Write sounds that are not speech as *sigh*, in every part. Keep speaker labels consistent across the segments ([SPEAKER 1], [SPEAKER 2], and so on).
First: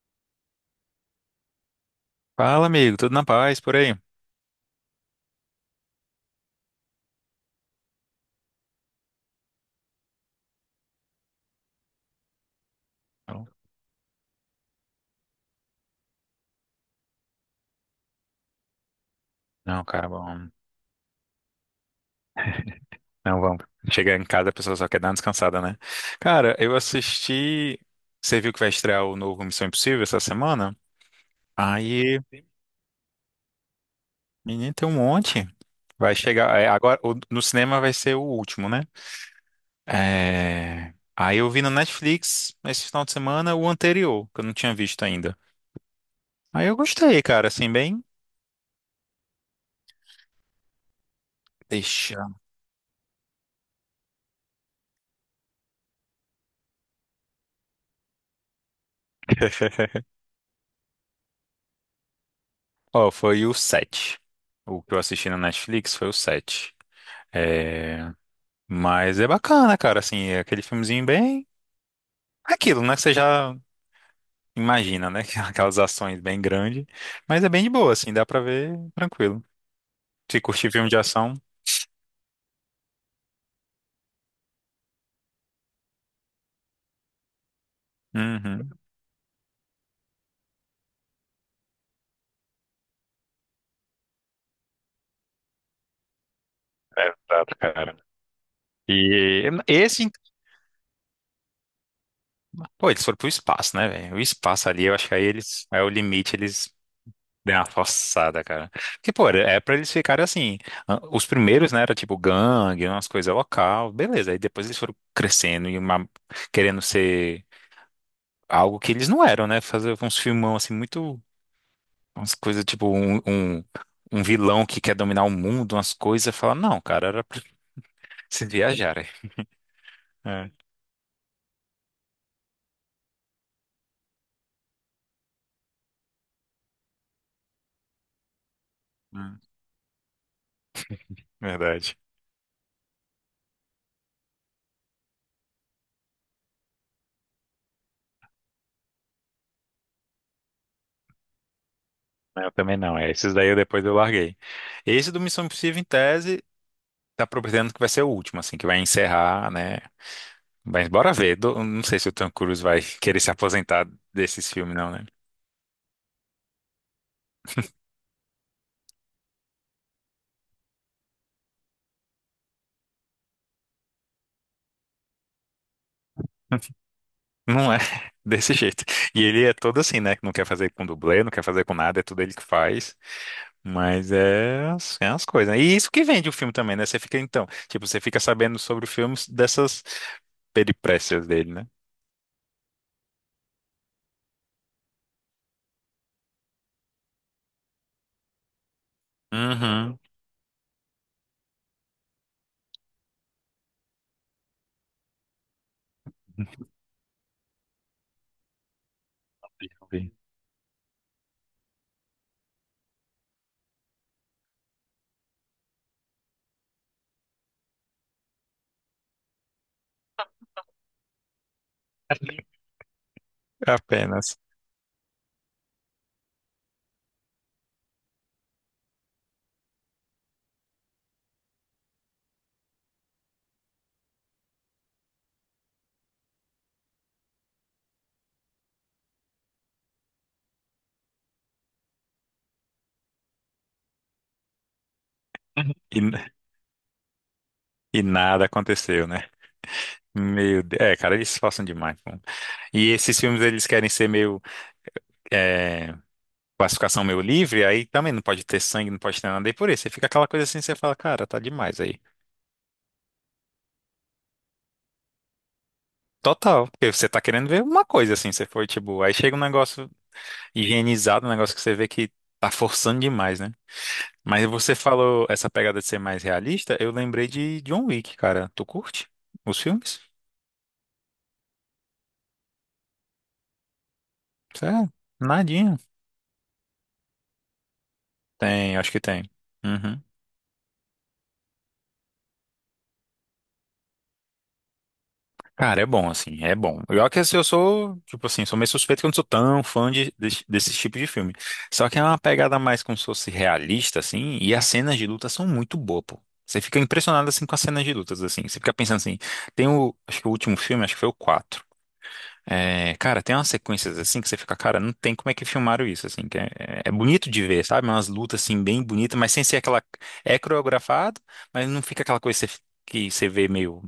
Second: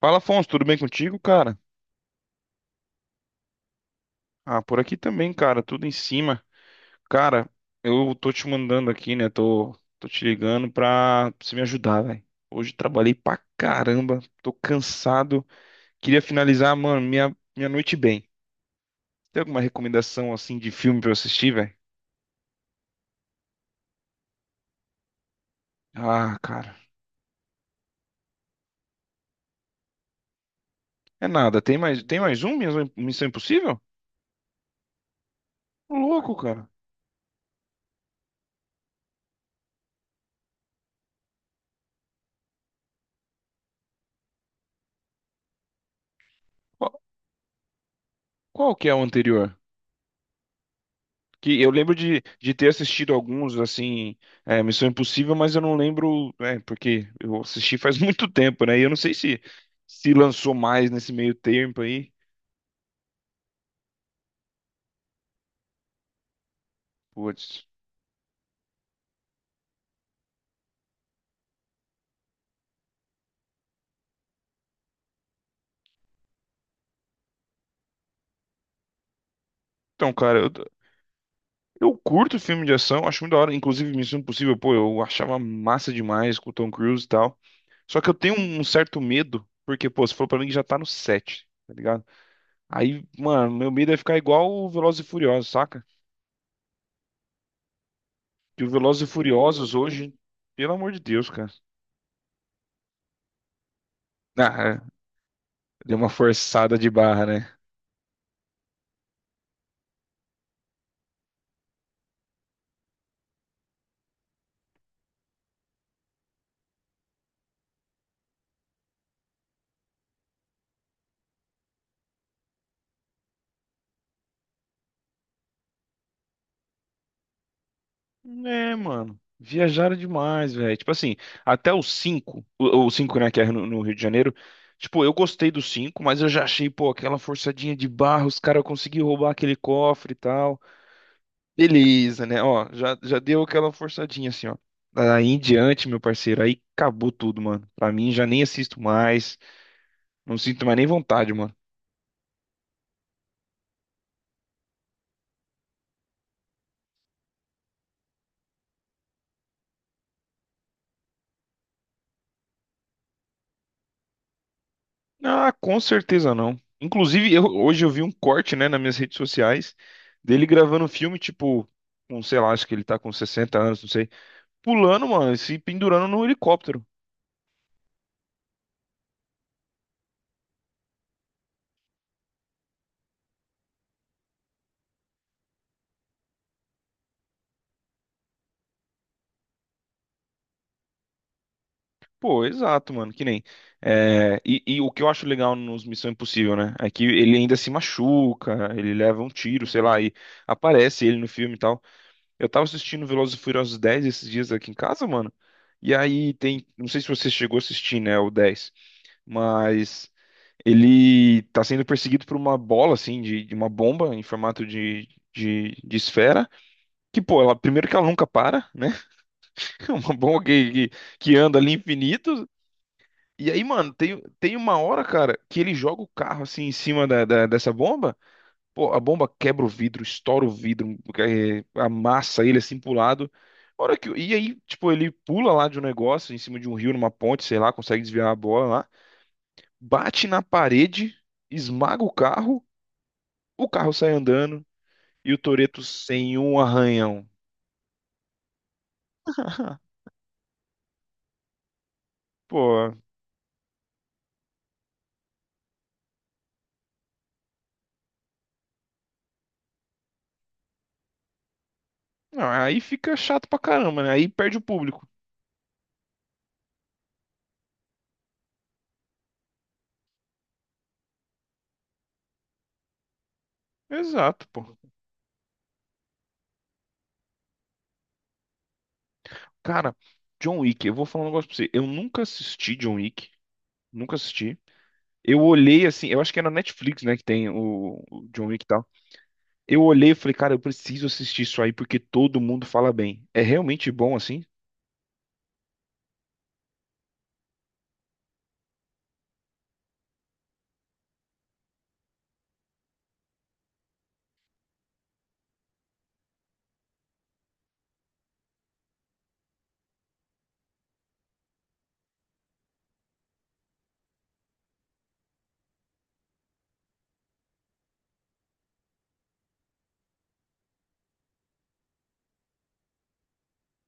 [SPEAKER 1] Fala, Afonso, tudo bem contigo, cara?
[SPEAKER 2] Fala, amigo, tudo na paz por aí?
[SPEAKER 1] Ah, por aqui também, cara, tudo em cima. Cara, eu tô te mandando aqui, né? Tô te ligando pra você me ajudar, velho. Hoje trabalhei pra
[SPEAKER 2] Não,
[SPEAKER 1] caramba, tô cansado. Queria finalizar, mano, minha noite bem. Tem alguma
[SPEAKER 2] não, cara,
[SPEAKER 1] recomendação,
[SPEAKER 2] bom.
[SPEAKER 1] assim, de filme pra eu assistir, velho?
[SPEAKER 2] Não, vamos. Chegar em casa, a pessoa só quer dar uma descansada, né?
[SPEAKER 1] Ah,
[SPEAKER 2] Cara,
[SPEAKER 1] cara,
[SPEAKER 2] eu assisti. Você viu que vai estrear o novo Missão Impossível essa semana?
[SPEAKER 1] é nada.
[SPEAKER 2] Aí,
[SPEAKER 1] Tem mais um? Minha Missão Impossível?
[SPEAKER 2] menino, tem um monte.
[SPEAKER 1] Ô,
[SPEAKER 2] Vai
[SPEAKER 1] Louco,
[SPEAKER 2] chegar. É,
[SPEAKER 1] cara.
[SPEAKER 2] agora, no cinema vai ser o último, né? Aí eu vi no Netflix esse final de semana o anterior, que eu não tinha visto ainda. Aí eu
[SPEAKER 1] Qual,
[SPEAKER 2] gostei, cara, assim, bem.
[SPEAKER 1] qual que é o anterior? Que eu lembro de,
[SPEAKER 2] Deixa.
[SPEAKER 1] de ter assistido alguns, assim, é, Missão Impossível, mas eu não lembro, é, porque eu assisti faz *laughs* muito tempo, né? E eu não sei se
[SPEAKER 2] *laughs*
[SPEAKER 1] se lançou mais nesse meio tempo aí.
[SPEAKER 2] Ó, foi o 7. O que eu assisti na Netflix foi o 7.
[SPEAKER 1] Putz.
[SPEAKER 2] É, mas é bacana, cara, assim, é aquele filmezinho bem aquilo, né, que você já imagina, né, *laughs* que é aquelas ações bem grandes, mas é bem de boa, assim, dá pra ver tranquilo.
[SPEAKER 1] Então, cara,
[SPEAKER 2] Se
[SPEAKER 1] eu,
[SPEAKER 2] curtir filme de ação,
[SPEAKER 1] eu curto filme de ação, acho muito da hora. Inclusive, Missão Impossível, pô, eu achava massa demais com o Tom Cruise e tal. Só que eu tenho um
[SPEAKER 2] uhum.
[SPEAKER 1] certo medo, porque, pô, você falou pra mim que já tá no 7, tá ligado? Aí, mano, meu medo é ficar igual o Velozes e Furiosos, saca?
[SPEAKER 2] É, exato, cara.
[SPEAKER 1] Que o Velozes e
[SPEAKER 2] E
[SPEAKER 1] Furiosos
[SPEAKER 2] esse,
[SPEAKER 1] hoje, pelo amor de Deus, cara.
[SPEAKER 2] pô, eles foram pro espaço, né, velho? O
[SPEAKER 1] Ah,
[SPEAKER 2] espaço ali, eu
[SPEAKER 1] é.
[SPEAKER 2] acho que aí eles, é o
[SPEAKER 1] Deu uma
[SPEAKER 2] limite, eles
[SPEAKER 1] forçada de barra, né?
[SPEAKER 2] deram uma forçada, cara. Porque, pô, é pra eles ficarem assim, ah, os primeiros, né, era tipo gangue, umas coisas local, beleza, aí depois eles foram crescendo e uma, querendo ser algo que eles não eram, né? Fazer uns filmão assim, muito. Umas coisas tipo um vilão que quer dominar o mundo, umas coisas. Fala, não, cara, era pra se
[SPEAKER 1] É,
[SPEAKER 2] viajar. É,
[SPEAKER 1] mano. Viajaram
[SPEAKER 2] é,
[SPEAKER 1] demais, velho. Tipo assim, até o 5, o 5, né, que é no, no Rio de Janeiro. Tipo, eu gostei do 5, mas eu já achei, pô, aquela forçadinha de barra, os caras conseguiram roubar
[SPEAKER 2] hum,
[SPEAKER 1] aquele cofre e tal.
[SPEAKER 2] verdade.
[SPEAKER 1] Beleza, né? Ó, já deu aquela forçadinha assim, ó. Aí em diante, meu parceiro, aí acabou tudo, mano. Pra mim, já nem assisto mais. Não sinto mais nem vontade, mano.
[SPEAKER 2] Eu também não, é. Esses daí eu depois eu larguei. Esse do Missão Impossível, em tese, tá prometendo que vai ser o último, assim, que vai encerrar, né? Mas bora ver. Não sei se o Tom Cruise vai querer se aposentar desses filmes, não, né?
[SPEAKER 1] Ah, com certeza não. Inclusive, hoje eu vi um corte, né, nas minhas redes sociais dele gravando um filme, tipo, com, sei lá, acho que ele tá com 60 anos, não sei, pulando, mano, e se pendurando no helicóptero.
[SPEAKER 2] Não é *laughs* desse jeito. E ele é todo assim, né? Que não quer fazer com dublê, não quer fazer com nada, é tudo ele que faz. Mas é, é umas coisas, né? E isso que vende o filme também, né? Você fica, então, tipo, você fica sabendo sobre o filme dessas peripécias dele, né?
[SPEAKER 1] Pô, exato, mano, que nem. É, e o que eu acho legal nos Missão Impossível, né, é que ele ainda se machuca, ele leva um tiro, sei
[SPEAKER 2] Uhum.
[SPEAKER 1] lá, e aparece ele no filme e tal. Eu tava assistindo Velozes e Furiosos 10 esses dias aqui em casa, mano, e aí tem,
[SPEAKER 2] *laughs*
[SPEAKER 1] não sei se você chegou a assistir, né, o 10 mas.
[SPEAKER 2] Sim.
[SPEAKER 1] Ele tá sendo perseguido por uma bola, assim, de uma bomba em formato de esfera. Que, pô, ela, primeiro que ela nunca para, né? *laughs* É uma bomba que anda ali infinito. E aí, mano, tem,
[SPEAKER 2] Apenas.
[SPEAKER 1] tem uma hora, cara, que ele joga o carro, assim, em cima dessa bomba. Pô, a bomba quebra o vidro, estoura o vidro, é, amassa ele, assim, pro lado. A hora que, e aí, tipo, ele pula lá de um negócio, em cima de um rio, numa ponte, sei lá, consegue desviar a bola lá. Bate na parede, esmaga o carro. O carro sai andando e o Toretto
[SPEAKER 2] E,
[SPEAKER 1] sem um arranhão.
[SPEAKER 2] e nada aconteceu, né?
[SPEAKER 1] *laughs*
[SPEAKER 2] Meu Deus. É, cara, eles se passam demais, pô. E
[SPEAKER 1] Pô,
[SPEAKER 2] esses filmes, eles querem ser meio. É, classificação meio livre, aí também não pode ter sangue, não pode ter nada, e por isso, você fica aquela coisa assim, você fala, cara, tá demais aí.
[SPEAKER 1] não, aí fica chato pra caramba, né? Aí perde o público.
[SPEAKER 2] Total, porque você tá querendo ver uma coisa assim, você foi tipo, aí chega um negócio higienizado, um negócio que você vê que tá forçando demais, né? Mas
[SPEAKER 1] Exato,
[SPEAKER 2] você
[SPEAKER 1] pô.
[SPEAKER 2] falou essa pegada de ser mais realista, eu lembrei de John Wick, cara. Tu curte os
[SPEAKER 1] Cara,
[SPEAKER 2] filmes?
[SPEAKER 1] John Wick, eu vou falar um negócio pra você. Eu nunca assisti John Wick. Nunca assisti.
[SPEAKER 2] Sério?
[SPEAKER 1] Eu
[SPEAKER 2] Nadinha.
[SPEAKER 1] olhei assim, eu acho que é na Netflix, né, que tem o John Wick e
[SPEAKER 2] Tem,
[SPEAKER 1] tal.
[SPEAKER 2] acho que tem.
[SPEAKER 1] Eu
[SPEAKER 2] Uhum.
[SPEAKER 1] olhei e falei, cara, eu preciso assistir isso aí porque todo mundo fala bem. É realmente bom assim?
[SPEAKER 2] Cara, é bom, assim, é bom. Eu que assim, eu sou, tipo assim, sou meio suspeito que eu não sou tão fã de, desse, desse tipo de filme. Só que é uma pegada mais como se fosse realista, assim, e as cenas de luta são muito boas, pô. Você fica impressionado, assim, com as cenas de lutas, assim. Você fica pensando assim, tem o, acho que o último filme, acho que foi o quatro. É, cara, tem umas sequências, assim, que você fica, cara, não tem como é que filmaram isso, assim, que é, é bonito de ver, sabe? Umas lutas, assim, bem bonitas, mas sem ser aquela, é coreografado, mas não fica aquela coisa que você vê meio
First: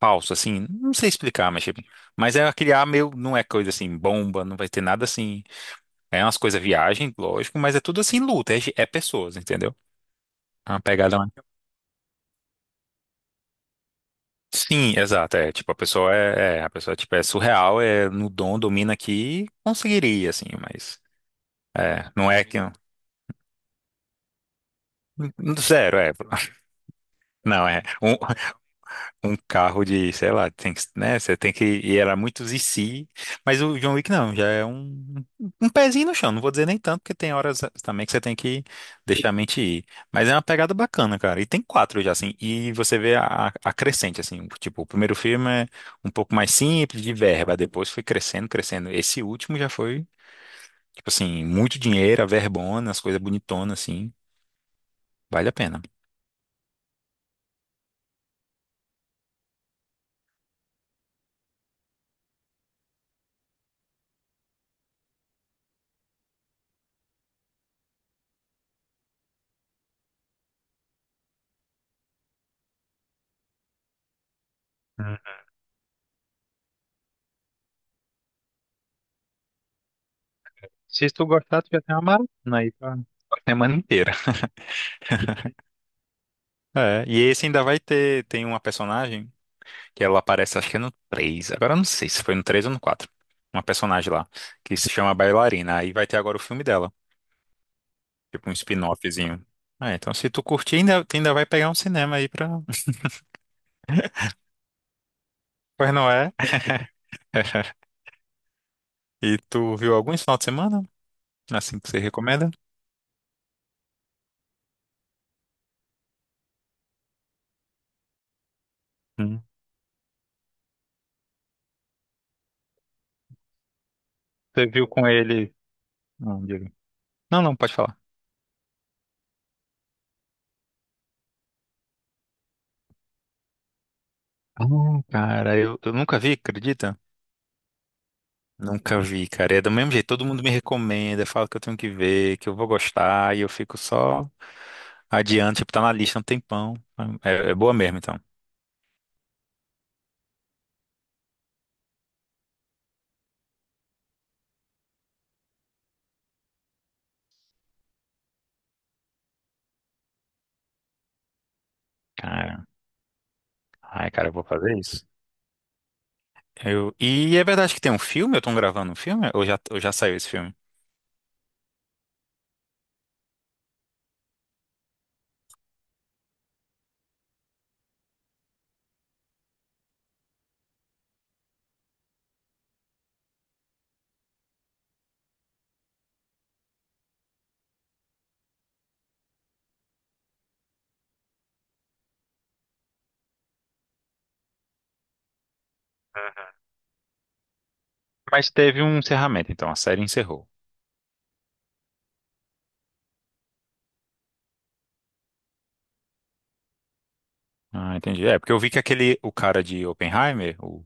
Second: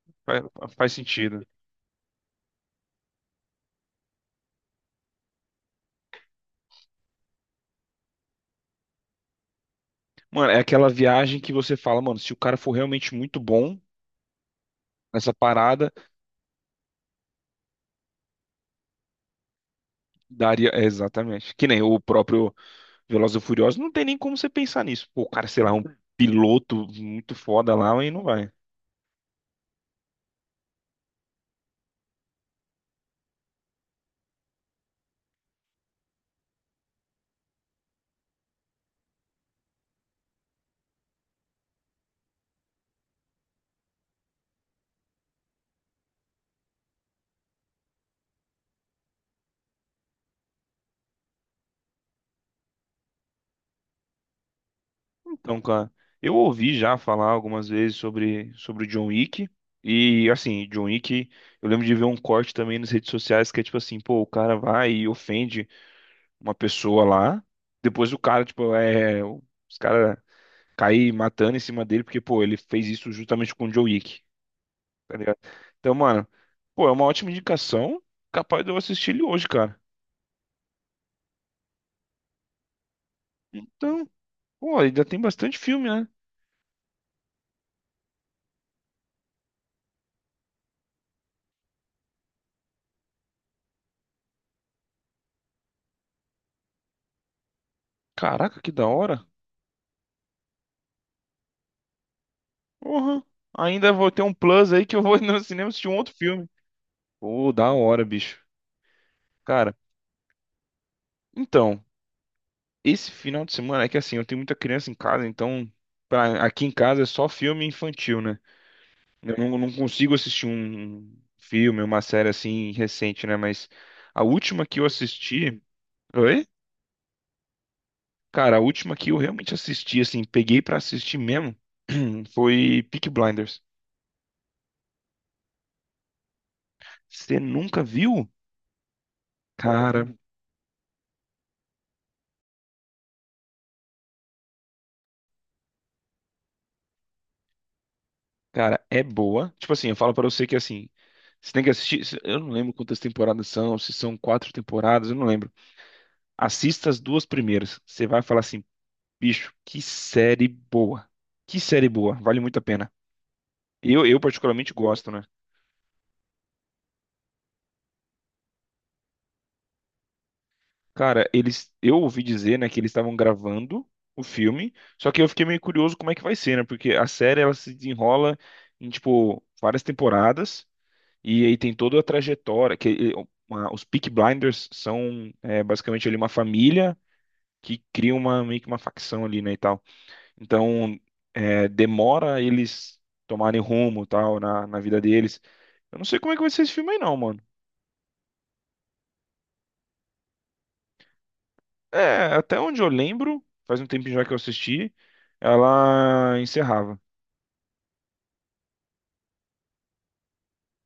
[SPEAKER 2] falso,
[SPEAKER 1] Faz,
[SPEAKER 2] assim,
[SPEAKER 1] faz
[SPEAKER 2] não sei
[SPEAKER 1] sentido.
[SPEAKER 2] explicar, mas tipo, mas é aquele ar meio, não é coisa assim, bomba, não vai ter nada assim, é umas coisas viagem, lógico, mas é tudo assim, luta, é, é pessoas, entendeu?
[SPEAKER 1] Mano, é
[SPEAKER 2] É uma
[SPEAKER 1] aquela
[SPEAKER 2] pegada mais...
[SPEAKER 1] viagem que você fala, mano, se o cara for realmente muito bom
[SPEAKER 2] Sim,
[SPEAKER 1] nessa
[SPEAKER 2] exato, é, tipo, a
[SPEAKER 1] parada,
[SPEAKER 2] pessoa é, a pessoa, tipo, é surreal, é no dom, domina aqui, conseguiria, assim,
[SPEAKER 1] daria, é,
[SPEAKER 2] mas,
[SPEAKER 1] exatamente. Que nem o
[SPEAKER 2] é, não é
[SPEAKER 1] próprio
[SPEAKER 2] que...
[SPEAKER 1] Velozes e Furiosos, não tem nem como você pensar nisso. Pô, o cara, sei lá, um
[SPEAKER 2] Zero, é. *laughs*
[SPEAKER 1] piloto muito
[SPEAKER 2] Não,
[SPEAKER 1] foda
[SPEAKER 2] é.
[SPEAKER 1] lá e
[SPEAKER 2] Um,
[SPEAKER 1] não vai.
[SPEAKER 2] um carro de, sei lá, tem que, né? Você tem que. E era muitos e se. Mas o John Wick não, já é um pezinho no chão. Não vou dizer nem tanto, porque tem horas também que você tem que deixar a mente ir. Mas é uma pegada bacana, cara. E tem quatro já, assim. E você vê a crescente, assim. Tipo, o primeiro filme é um pouco mais simples, de verba. Depois foi crescendo, crescendo. Esse último já foi, tipo assim, muito dinheiro, a verbona, as coisas bonitonas, assim. Vale a
[SPEAKER 1] Então,
[SPEAKER 2] pena.
[SPEAKER 1] cara, eu ouvi já falar algumas vezes sobre o John Wick. E, assim, John Wick, eu lembro de ver um corte também nas redes sociais que é tipo assim, pô, o cara vai e ofende uma pessoa lá. Depois o cara, tipo, é. Os caras caem matando em cima dele porque, pô, ele fez isso justamente com o John Wick. Tá
[SPEAKER 2] Hum.
[SPEAKER 1] ligado? Então, mano, pô, é uma ótima indicação. Capaz de eu assistir ele hoje, cara.
[SPEAKER 2] Se tu gostar, tu já tem uma maratona aí pra a semana
[SPEAKER 1] Então,
[SPEAKER 2] inteira.
[SPEAKER 1] pô, ainda tem bastante filme, né?
[SPEAKER 2] É, e esse ainda vai ter, tem uma personagem que ela aparece, acho que é no três, agora eu não sei se foi no 3 ou no quatro, uma personagem lá, que se chama Bailarina, aí vai ter agora o filme dela, tipo um
[SPEAKER 1] Caraca, que da hora.
[SPEAKER 2] spin-offzinho. Ah, então se tu curtir, ainda, tu ainda vai pegar um cinema aí pra... *laughs*
[SPEAKER 1] Porra. Ainda vou ter um plus aí que eu vou *laughs* no cinema assistir
[SPEAKER 2] Pois
[SPEAKER 1] um
[SPEAKER 2] não
[SPEAKER 1] outro
[SPEAKER 2] é?
[SPEAKER 1] filme. Pô, da
[SPEAKER 2] *laughs*
[SPEAKER 1] hora, bicho.
[SPEAKER 2] E
[SPEAKER 1] Cara,
[SPEAKER 2] tu viu algum esse final de semana? Assim
[SPEAKER 1] então,
[SPEAKER 2] que você recomenda?
[SPEAKER 1] esse final de semana é que assim, eu tenho muita criança em casa, então aqui em casa é só filme infantil, né? Eu
[SPEAKER 2] Hum.
[SPEAKER 1] não, não consigo assistir um filme, uma série assim recente, né? Mas a última
[SPEAKER 2] Você
[SPEAKER 1] que eu
[SPEAKER 2] viu com ele...
[SPEAKER 1] assisti.
[SPEAKER 2] Não,
[SPEAKER 1] Oi?
[SPEAKER 2] diga. Não, não, pode falar.
[SPEAKER 1] Cara, a última que eu realmente assisti, assim, peguei pra assistir mesmo, *clears throat* foi Peaky Blinders.
[SPEAKER 2] Ah, cara, eu nunca vi, acredita?
[SPEAKER 1] Você nunca viu?
[SPEAKER 2] Nunca vi, cara. E é do mesmo
[SPEAKER 1] Cara,
[SPEAKER 2] jeito, todo mundo me recomenda, fala que eu tenho que ver, que eu vou gostar, e eu fico só adiante tipo, tá na lista há um tempão. É, é boa mesmo, então.
[SPEAKER 1] cara, é boa. Tipo assim, eu falo pra você que assim, você tem que assistir. Eu não lembro quantas temporadas são, se são quatro temporadas, eu não lembro. Assista as duas primeiras. Você vai falar assim, bicho, que série boa. Que série boa, vale muito a
[SPEAKER 2] Cara,
[SPEAKER 1] pena.
[SPEAKER 2] ai,
[SPEAKER 1] Eu
[SPEAKER 2] cara, eu vou
[SPEAKER 1] particularmente
[SPEAKER 2] fazer isso.
[SPEAKER 1] gosto, né?
[SPEAKER 2] E é verdade que tem um filme? Eu tô gravando um filme? Ou já saiu esse filme?
[SPEAKER 1] Cara, eles, eu ouvi dizer, né, que eles estavam gravando o filme, só que eu fiquei meio curioso como é que vai ser, né? Porque a série ela se desenrola em tipo várias temporadas e aí tem toda a trajetória que os Peaky Blinders são basicamente ali uma família que cria uma meio que uma facção ali, né, e tal. Então, demora eles tomarem rumo, tal, na, na vida deles. Eu não sei como é que vai
[SPEAKER 2] Uhum.
[SPEAKER 1] ser esse filme aí não, mano.
[SPEAKER 2] Mas teve um encerramento, então, a série encerrou.
[SPEAKER 1] É, até onde eu lembro, faz um tempinho já que eu assisti, ela encerrava.
[SPEAKER 2] Ah, entendi. É, porque eu vi que aquele, o cara de Oppenheimer, o,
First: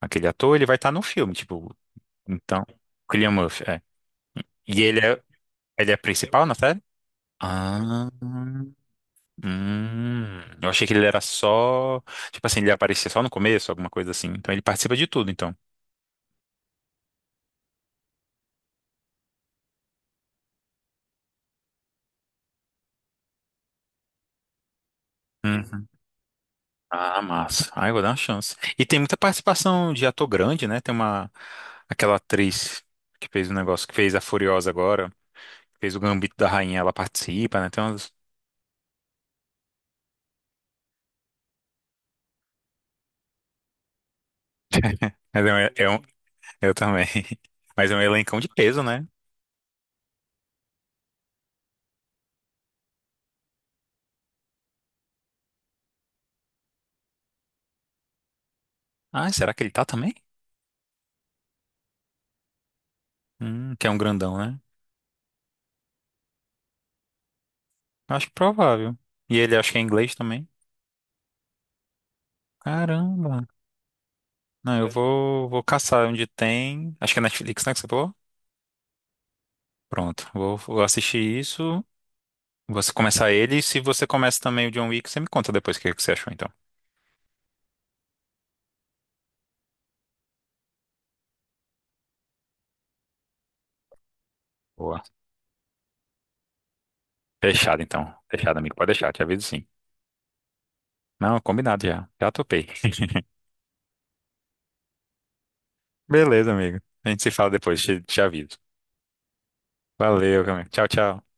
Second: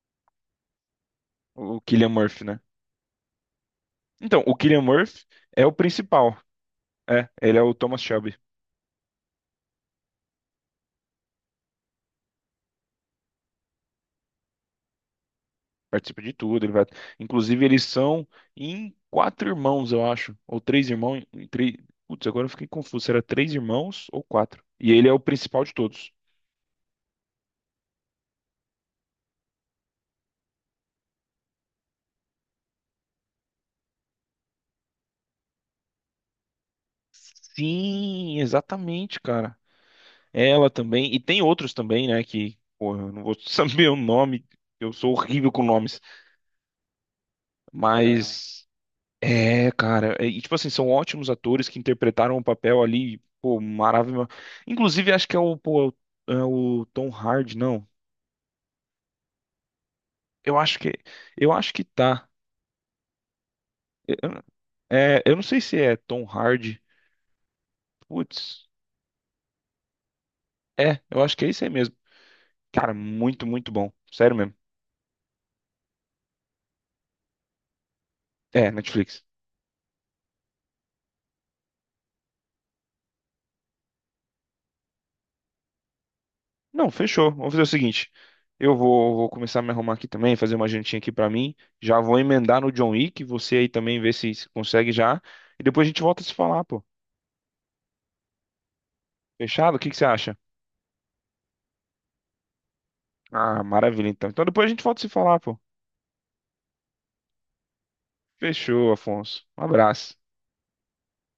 [SPEAKER 2] aquele ator, ele vai estar no filme, tipo,
[SPEAKER 1] O Cillian Murphy, né?
[SPEAKER 2] então, Cillian Murphy, é.
[SPEAKER 1] Então, o Cillian
[SPEAKER 2] E ele é,
[SPEAKER 1] Murphy é o
[SPEAKER 2] ele é
[SPEAKER 1] principal.
[SPEAKER 2] principal na série?
[SPEAKER 1] É, ele é o Thomas
[SPEAKER 2] Ah,
[SPEAKER 1] Shelby.
[SPEAKER 2] hum. Eu achei que ele era só, tipo assim, ele aparecia só no começo, alguma coisa assim. Então ele participa de tudo, então.
[SPEAKER 1] Participa de tudo, ele vai. Inclusive, eles são em quatro irmãos, eu acho. Ou três irmãos. Em três... Putz, agora eu fiquei confuso. Será três irmãos ou quatro? E ele é o principal de
[SPEAKER 2] Uhum.
[SPEAKER 1] todos.
[SPEAKER 2] Ah, massa. Ai, vou dar uma chance. E tem muita participação de ator grande, né? Tem uma, aquela atriz que fez o negócio, que fez a Furiosa agora, fez o Gambito da Rainha, ela participa, né? Tem umas...
[SPEAKER 1] Sim, exatamente, cara. Ela também. E tem outros também, né? Que, porra, eu não vou *laughs* saber o nome. Eu sou
[SPEAKER 2] *laughs* Mas
[SPEAKER 1] horrível
[SPEAKER 2] é um,
[SPEAKER 1] com nomes.
[SPEAKER 2] eu também. *laughs* Mas é um elencão de
[SPEAKER 1] Mas
[SPEAKER 2] peso, né?
[SPEAKER 1] é, cara, e tipo assim, são ótimos atores que interpretaram o papel ali, pô, maravilhoso. Inclusive, acho que é o, pô, é o Tom Hardy, não.
[SPEAKER 2] Ah, será que ele tá também?
[SPEAKER 1] Eu acho que eu acho que tá.
[SPEAKER 2] Que é um grandão,
[SPEAKER 1] Eu-
[SPEAKER 2] né?
[SPEAKER 1] É, eu não sei se é Tom Hardy.
[SPEAKER 2] Acho
[SPEAKER 1] Putz,
[SPEAKER 2] provável. E ele acho que é inglês também.
[SPEAKER 1] é, eu acho que é isso aí mesmo. Cara,
[SPEAKER 2] Caramba.
[SPEAKER 1] muito, muito bom. Sério mesmo.
[SPEAKER 2] Não, vou caçar onde tem. Acho que é Netflix, né, que você falou?
[SPEAKER 1] É, Netflix.
[SPEAKER 2] Pronto, vou assistir isso. Você começar ele. E se você começa também o John Wick, você me conta depois o que que você achou, então.
[SPEAKER 1] Não, fechou. Vamos fazer o seguinte. Eu vou, vou começar a me arrumar aqui também, fazer uma jantinha aqui pra mim. Já vou emendar no John Wick, você aí também vê se consegue
[SPEAKER 2] Boa.
[SPEAKER 1] já. E depois a gente volta a se falar, pô.
[SPEAKER 2] Fechado, então. Fechado, amigo. Pode deixar, te aviso sim.
[SPEAKER 1] Fechado? O que que você acha?
[SPEAKER 2] Não, combinado já. Já topei. *laughs*
[SPEAKER 1] Ah, maravilha então. Então depois a gente volta a se falar, pô.
[SPEAKER 2] Beleza, amigo. A gente se fala depois, te aviso.
[SPEAKER 1] Fechou, Afonso. Um abraço.
[SPEAKER 2] Valeu, amigo. Tchau, tchau.